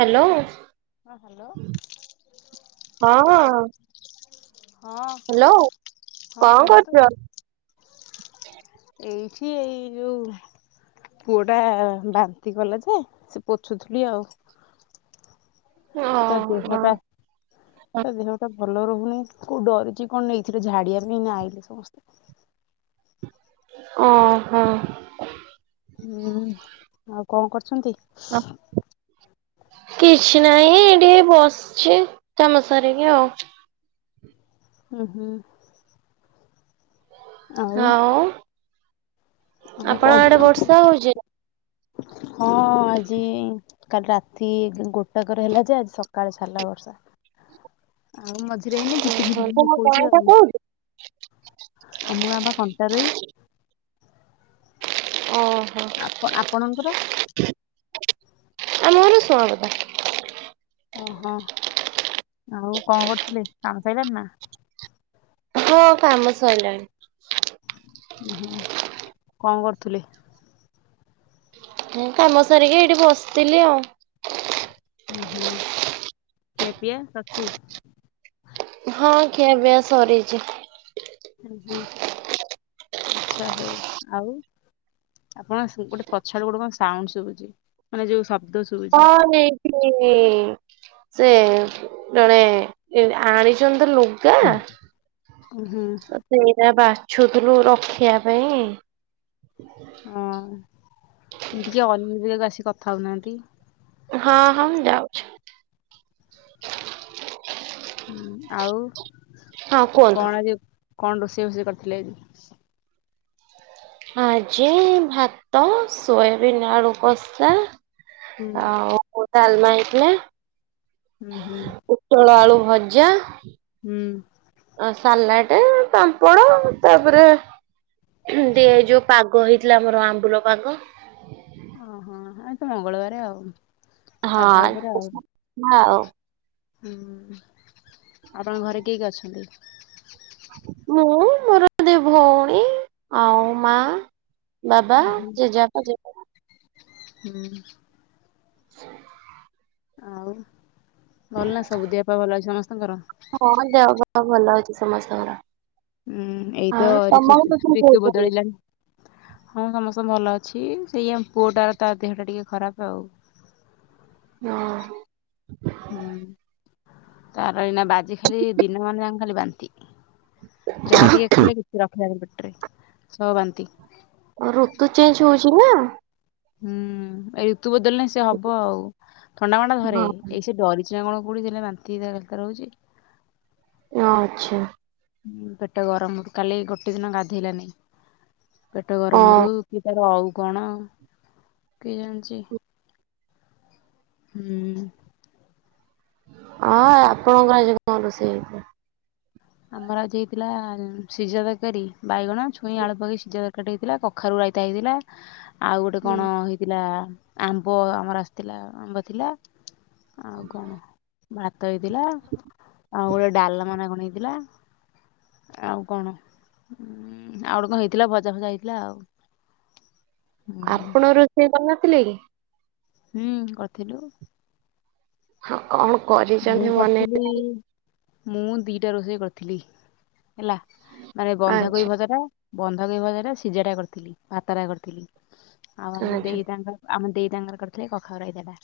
Hello. ହଁ hello ହଁ। ହଁ ହ୍ୟାଲୋ। ହଁ କଣ କୁହନ୍ତୁ କରୁଚ? ଏଇଠି ଏଇ ଯୋଉ ପୁଅ ଟା ବାନ୍ତି କଲା ଯେ ସେ ପୋଛୁଥିଲି ଆଉ। ତା ଦେହ ଓହୋ ଟା ତା ଦେହ ଟା ଭଲ ରହୁନି। କୋଉଠି ଡରିଚି କଣ ନେଇଥିଲୁ ଝାଡିବା ପାଇଁ ଏଇନେ ଆଇଲୁ ସମସ୍ତେ। ଅ ହଁ। ହୁଁ, ଆଉ କଣ କରୁଛନ୍ତି? କିଛି ନାହିଁ ଟିକେ ବସିଚି କାମ ସାରିକି ଆଉ। ଉଁ ହୁଁ। ଆଉ ଆଉ ଆପଣଙ୍କ କଣ ଆଡେ ବର୍ଷା ହଉଚି ନା? ହଁ ଆଜି କାଲି ରାତି ଗୋଟାକରେ ହେଲା ଯେ ଆଜି ସକାଳେ ଛାଡ଼ିଲା ବର୍ଷା। [inaudible] ଆଉ ମଝିରେ ଏଇନି ଝିପି ଝିପି ତମ ପକଉଚି ଗାଁ ଟା ଆଉ। କୋଉଠି? ଆମ ଗାଁ ବା କଣ୍ଟାରୋଇ। ଓହୋ। ଆପ ଆପଣଙ୍କର? ଆମ ଘର ଶୁଆଁବେଲା। ଅ ହଁ। ଆଉ କଣ କରୁଥିଲେ କାମ ସଇଲାଣିି ନା? ହଁ କାମ ସଇଲାଣି। ଉଁ ହୁଁ। କଣ କରୁଥିଲେ? ମୁଁ କାମ ସାରିକି ଏଇଠି ବସିଥିଲି ଆଉ। ଉଁ ହୁଁ। ଖିଆପିଆ ସରିଚି? ହଁ ଖିଆ ପିଆ ସରିଚି। ଉଁ ହୁଁ। ଆଚ୍ଛା ହଉ ଆଉ ଆପଣ ଗୋଟେ ପଛ ଆଡୁ ଗୋଟେ କଣ ସାଉଣ୍ଡ ଶୁଭୁଚି ମାନେ ଯୋଉ ଶବ୍ଦ ଶୁ ହଁ। [unintelligible] [unintelligible] ସେ ଜଣେ ଆଣିଛନ୍ତି ଲୁ ଗା। ଉଁ ହୁଁ ସେଇଟା ବାଛୁଥିଲୁ ରଖିବା ପାଇଁ। ହଁ ଟିକେ ଅନ୍ୟ ଯାଗା କୁ ଆସିିକି କଥା ହଉନାହାନ୍ତି। ହଁ ହଁ ମୁଁ ଯାଉଛି। ହୁଁ ଆଉ ହଁ କୁହନ୍ତୁ। କଣ ଆଜି କଣ ରୋଷେଇ ଫୋଷେଇ କରିଥିଲେ ଆଜି। ଆଜି ଭାତ ସୋୟାବିନ୍ ଆଳୁ କଷା। ହୁଁ ଆଉ ତାଲମା ହେଇଥିଲା। ହୁଁ ହୁଁ। ଟୋଳ ଆଳୁ ଭଜା। ହୁଁ। ଅ ସାଲାଟ ପାମ୍ପଡ ତାପରେ ଟ ଯୋଉ ପାଗ ହେଇଥିଲା ଆମର ଆମ୍ବୁଲ ପାଗ। ଓହୋ ଏତ ମଙ୍ଗଳବାର ଆଉ ସାଧା ହଁ ଉପରେ ଆଉ। ନା ଆଉ ହୁଁ ଆପଣଙ୍କ ଘରେ କିଏ କିଏ ଅଛନ୍ତି? ମୁଁ ମୋର ଦି ଭଉଣୀ ଆଉ ମା। ବାବା ଉଁ ହଁ ଜେଜେବାପା ଜେଜେମା ହୁଁ। [inaudible] ଆଉ ଭଲ ନା ସବୁ ଦିହପା ଭଲ ଅଛି ସମସ୍ତଙ୍କର। ହଁ ଦେହପା ଭଲ ଅଛି ସମସ୍ତଙ୍କର। ହୁଁ ଏଇତ ଆଉ ଋତୁ ତମର ସବୁ ଋତୁ କହୁଛନ୍ତି। ବଦଳିଲାଣି। ହଁ ସମସ୍ତେ ଭଲ ଅଛି, ସେଇଆ ପୁଅଟା ତା ଦେହଟା ଟିକେ ଖରାପ ଆଉ। ହଁ। ହୁଁ ତାର ଏଇନା ବାଜି ଖାଲି ଦିନ ମାନ ଯାକ ଖାଲି ବାନ୍ତି। ଯାହା ଟିକେ ଖାଇଲେ କିଛି ରଖିଲାନି ପେଟରେ ସବ ବାନ୍ତି। ଋତୁ ଚେଞ୍ଜ ହଉଛିି ନା। ହୁଁ ଏ ଋତୁ ବଦଲିନା ସେ ହବ ଆଉ ଥଣ୍ଡାଫଣ୍ଡା ଧରେ, ହଁ ଏଇ ସେ ଡରି ଯାଉନୁ କଣ କୁଡ଼ିଥିଲା ବାନ୍ତି ଦରକାର ହଉଛି। ନା ଆଚ୍ଛା। ହୁଁ ପେଟ ଗରମ କାଲି ଗୋଟେ ଦିନ ଗାଧେଇଲାନି। ପେଟ ଓ ଗରମରୁୁ କି ତାର ଆଉ କଣ? କି ଜାଣିଛି, ହୁଁ। ହଁ ଆପଣଙ୍କର ଆଜି କଣ ରୋଷେଇ ହେଇଛି? ଆମର ଆଜି ହେଇଥିଲା ସିଝା ତରକାରୀ, ବାଇଗଣ, ଛୁଇଁ, ଆଳୁ ହେଇଥିଲା? ପକେଇ ସିଝା ତରକାରୀ ହେଇଥିଲା, କଖାରୁ ରାଇତା ହେଇଥିଲା। ଆଉ ଗୋଟେ କଣ ହେଇଥିଲା, ଆମ୍ବ ଆମର ଆସିଥିଲା ଆମ୍ବ ଥିଲା। ଆଉ କଣ ଭାତ ହେଇଥିଲା ଆଉ ଗୋଟେ ଡାଲମା ନା କଣ ହେଇ ହେଇଥିଲା। ଆଉ କଣ? ଆଉ ଗୋଟେ କଣ ହେଇଥିଲା ଭଜା ଫଜା ହେଇଥିଲା ଆଉ ହୁଁ ଆପଣ ରୋଷେଇ କରି ନ ଥିଲେ କି? ହୁଁ କରିଥିଲୁ। ହଉ କଣ କରି ମୁଁ କରିଥିଲି, ମୁଁ ଦିଟା ରୋଷେଇ କରିଥିଲି ହେଲା। ମାନେ ଆଚ୍ଛା ବନ୍ଧାକୋବି ଭଜାଟା ବନ୍ଧାକୋବି ଭଜାଟା ସିଝାଟା କରିଥିଲି, ଭାତଟା କରିଥିଲି। ଆଉ ଆମ ଆଚ୍ଛା ଦେଇ ତାଙ୍କର ଆମ ଦେଇ ତାଙ୍କର କରିଥିଲେ କଖାରୁ ରାଇତାଟା।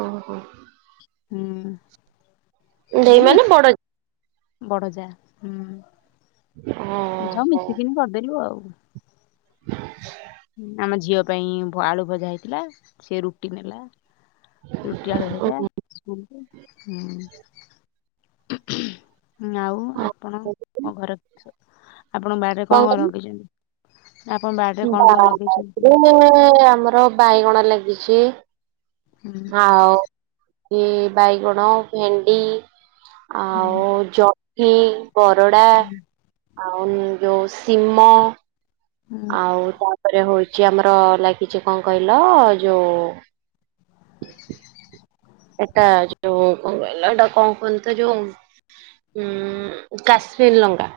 ଓହୋ। ହୁଁ। ଦେଇ ମାନେ ବଡ। ବଡ଼ଜା ହୁଁ। ହଁ। ହଁ ମିଶିକିନି କରିଦେଲୁ ଆଉ। ହୁଁ ସେଇଆ। ଆମ ଝିଅ ପାଇଁ ଆଳୁ ଭଜା ହେଇଥିଲା। ସେ ରୁଟି ନେଲା। ରୁଟି ଆଳୁଭଜା। [unintelligible] ହୁଁ। ହୁଁ ଆଉ ଆପଣଙ୍କ ଘେର ଆପଣଙ୍କ ବାଡ଼ିରେ କଣ କଣ ଲଗେଇଚନ୍ତି? ଆପଣ ବା ବାଡିରେ ଆମର ବାଇଗଣ ଲାଗିଛି। ହୁଁ ଆଉ ଏ ବାଇଗଣ, ଭେଣ୍ଡି ହୁଁ ଆଉ ଜହ୍ନି, ବରଡ଼ା। ହୁଁ ଆଉ ଯୋଉ ଶିମ ଆଉ ତାପରେ ହଉଛି ଆମର ଲାଗିଛି କଣ କହିଲ ଯୋଉ ଏଟା ଯୋଉ କଣ କହିଲ, ଏଟା କଣ କହନ୍ତି ତ ଯୋଉ ଉଁ, କାଶ୍ମୀର ଲଙ୍କା।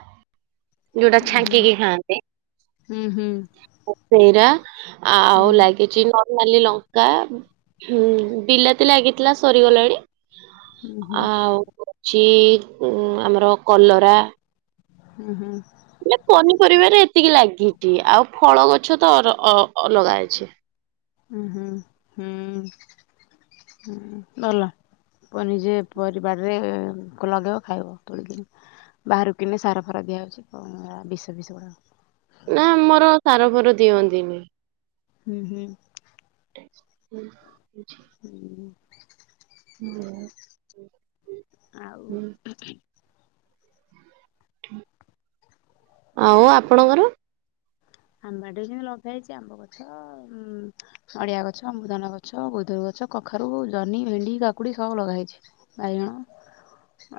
ଯୋଉଟା ହୁଁ ଛାଙ୍କିକି ହୁଁ ଖାଆନ୍ତି। ହୁଁ ସେଇରା ହୁଁ ଆଉ ହୁଁ ଲାଗିଚି ନ ନାଲି ଲଙ୍କା ହୁଁ, ବିଲାତି ଲାଗିଥିଲା ସରିଗଲାଣି। ହୁଁ ହୁଁ ଆଉ ଅଛି ଉଁ, ଆମର କଲରା। ହୁଁ, ହୁଁ। [inaudible] ପନିପରିବାରେ ଏତିକି ଲାଗିଚି। ଆଉ ଫଳ ଗଛ ତ ଅର ଅ, ଅଲଗା ଅଛି। ହୁଁ, ହୁଁ, ହୁଁ, ହୁଁ ଭଲ। ପ-ନିଜେ ପରି ବାରିରେ କଣ ଲଗେଇବ ଖାଇବ ତୋଳିକିରି। ବାହାରୁ କିଣିନେ ସାର ଫାର ଦିଆହଉଛି କଣ ସେରା ବିଷ ଫିଷ ଗୁଡା। ନା ଆମର ସାର ଫାର ଦିଅନ୍ତିନି। ହୁଁ, ହୁଁ। [inaudible] ହୁଁ। [inaudible] ଆଉ ହୁଁ ଆଉ ଆପଣଙ୍କର? ଆମ ବାଡିରେ ବି ସେମିତି ଲଗାହେଇଛି ଆମ୍ବା ଗଛ ଆଉ ଉଁ, ନଡିଆ ଗଛ, ଅମୃତଭଣ୍ଡା ଗଛ, ବୋଇତାଳୁ ଗଛ, କଖାରୁ, ଜହ୍ନି, ଭେଣ୍ଡି, କାକୁଡି ସବୁ ଲଗା ହେଇଛି। ବାଇଗଣ।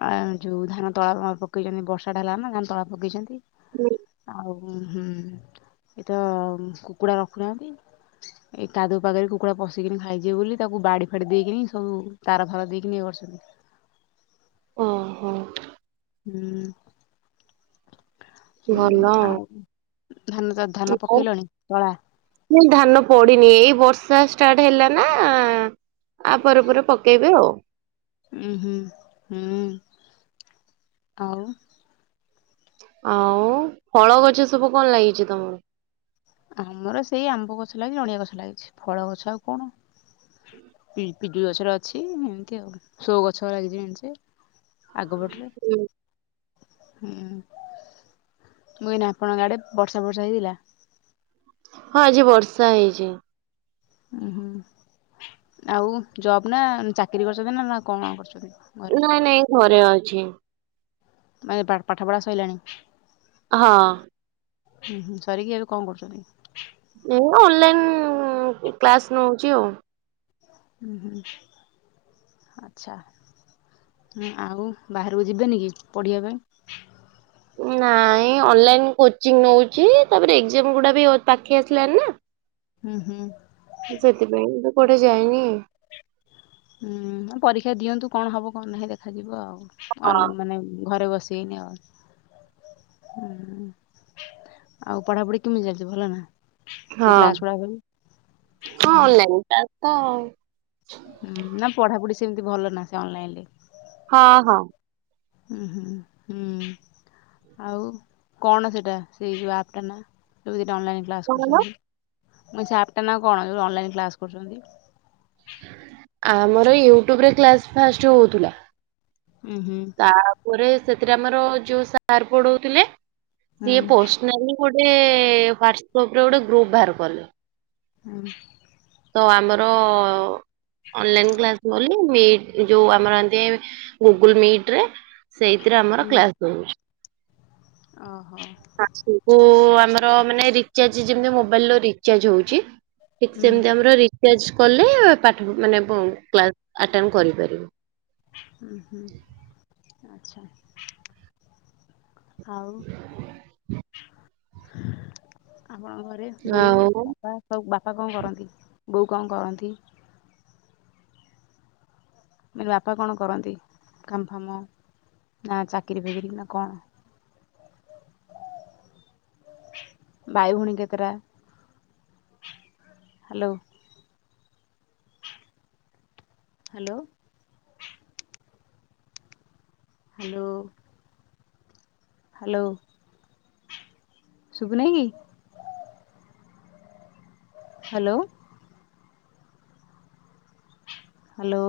ଆଉ ଯୋଉ ଧାନ ତଳା ଆମର ପକେଇଚନ୍ତି। ବର୍ଷା ଟା ହେଲା ନା ଧାନ ତଳା ପକେଇଛନ୍ତି। ଆଉ ହୁଁ, ଏ ତ କୁକୁଡ଼ା ରଖୁନାହାନ୍ତି। ଏଇ କାଦୁଅ ପାଗରେ କୁକୁଡ଼ା ପଶିକିନି ଖାଇଯିବେ ବୋଲି ତାକୁ ବାଡି ଫାଡି ଦେଇକିନି ସବୁ ତାର ଫାର ଦେଇକିନି ଇଏ କରିଛନ୍ତି। ଓହୋ। ହୁଁ, ହୁଁ, ଆଉ ଧାନ ଚା ଧାନ ପକେଇଲଣି ତଳା? ନା ଧାନ ପଡିନି ଏଇ ବର୍ଷା ଷ୍ଟାର୍ଟ ହେଲା ନା। ଆ ପରେ ପରେ ପକେଇବେ ଆଉ। ଉଁ, ହୁଁ, ହୁଁ, ଆଉ। ଆଉ ଫଳ ଗଛ ସବୁ କଣ ଲାଗିଛି ତୋମର? ଆମର ସେଇ ଆମ୍ବ ଗଛ ଲାଗିଛି, ନଡିଆ ଗଛ ଲାଗିଛି ଫଳ ଗଛ ଆଉ କଣ। ପି -ପିଜୁଳି ଗଛର ଅଛି ଏମତି ଆଉ ସୋ ଗଛ ଲାଗିଛି ମେଞ୍ଚେ। ଆଗ ପଟରେ। ହୁଁ, ହୁଁ, ମୁଁ କଇନି ଆପଣଙ୍କ ଆଡ଼େ ବର୍ଷା ବର୍ଷା ହେଇଥିଲା? ହଁ ଆଜି ବର୍ଷା ହେଇଛି। ଅଁ, ହୁଁ, ଆଉ ଜବ୍ ନା ଚାକିରି କରିଛନ୍ତି ନା, ନା କଣ କରଛନ୍ତି? ନାଇଁ ନାଇଁ ଘରେ ଅଛି। ମାନେ ପା -ପାଠ ପଢ଼ା ସଇିଲାଣି? ହଁ। ହୁଁ, ହୁଁ, ସରିକି ଏବେ କଣ କରୁଛନ୍ତି? ଏଉ ଅନଲାଇନ୍ କ୍ଲାସ୍ ନଉଛି ଆଉ। ହୁଁ ହୁଁ। ଆଚ୍ଛା ହୁଁ ଆଉ ବାହାରୁକୁ ଯିବେନି କି ପଢ଼ିବା ପାଇଁ। ନାଇଁ ଅନଲାଇନ କୋଚିଙ୍ଗି ନୋଉଚି ତାପରେ ଏକ୍ସାମ ଗୁଡା ବି ଅ ପାଖେଇ ଆସିଲାଣି ନା। [inaudible] ଉଁହୁଁ। ସେଥିପାଇଁ [unintelligible] କୁଆଡେ ଯାଏନି। ହୁଁ ହଁ ପରୀକ୍ଷା ଦିଅନ୍ତୁ କଣ ହବ କଣ ନାହିଁ ଦେଖାଯିବ ଆଉ ହଁ [unintelligible] ମାନେ ଘରେ ବସି [unintelligible] ହୁଁ ଆଉ ପଢାପଢି କେମିତି ଚାଲିଚି ଭଲ ନା। ସେ ହଁ କ୍ଲାସ ଗୁଡା ହୁଁ ହୁଁ ହଁ ଅନଲାଇନ୍ [unintelligible] ତ। ହୁଁ ନା ପଢାପୁଢି ସେମିତି ଭଲ ନାଁ ସେ ଅନଲାଇନଲେ। ହଁ ହଁ। ଉଁହୁଁ ହୁଁ। ଆଉ କଣ ସେଟା ସେଇ ଯେଉ ଆପ୍ ଟା ନା ଯୋଉ ଦିଟା ଅନଲାଇନ୍ କ୍ଲାସ୍ କଣ କରୁଛନ୍ତି ମୁଁ କହିଲି ସେ ଆପ୍ ଟା ନା କଣ ଯୋଉରା ଅନଲାଇନ୍ କ୍ଲାସ୍ କରୁଛନ୍ତି। ଆମର ୟୁଟ୍ୟୁବରେ କ୍ଲାସ ଫାଷ୍ଟ ହୋଉଥୁଲା। ଉଁହୁଁ। ତାପରେ ସେଥିରେ ଆମର ଯୋଉ ସାର୍ ପଢ଼ୋଉଥୁଲେ ହୁଁ ସିଏ ପୋଷ୍ ମାନେ ଗୋଟେ ୱାଟସପ୍ ରେ ଗୋଟେ ଗ୍ରୁପ ବାହାର କଲେ। ହୁଁ। ତ ଆମର ଅନଲାଇନ୍ କ୍ଲାସ ବୋଲି ମିଟ୍ ଏ ଯୋଉ ଆମର ଆନ୍ତି ଗୁଗୁଲ୍ ମିଟ୍ ରେ ସେଇଥିରେ ଆମର ହୁଁ କ୍ଲାସ। [unintelligible] ଓହୋ ମାସୁକୁ ଆମର ମାନେ ରିଚାର୍ଜ ଯେମିତି ମୋବାଇଲିର ରିଚାର୍ଜ ହୋଉଚି। ହୁଁ ସେମିତି ଆମର ରିଚାର୍ଜ କଲେ ପାଠ ମାନେ ବ କ୍ଲାସ୍ ଆଟେମ୍ କରିପାରିବୁ। ଉଁହୁଁ ଆଚ୍ଛା। ଆଉ। [unintelligible] ରେ ବୋଉ ଆଉ ବାପା ସବୁ ବାପା କଁ କରନ୍ତି ବୋଉ କଁ କରନ୍ତି। ମାନେ ବାପା କଣ କରନ୍ତି କାମ ଫାମ ନା ଚାକିରି ଫାକିରି ନା କଣ। [inaudible] ଭାଇ ଭୋଉଣୀ କେତେଟା। ହାଲୋ। ହାଲୋ। ହାଲୋ। ହାଲୋ। ଶୁବୁନେଇ କି। ହାଲୋ। ହାଲୋ।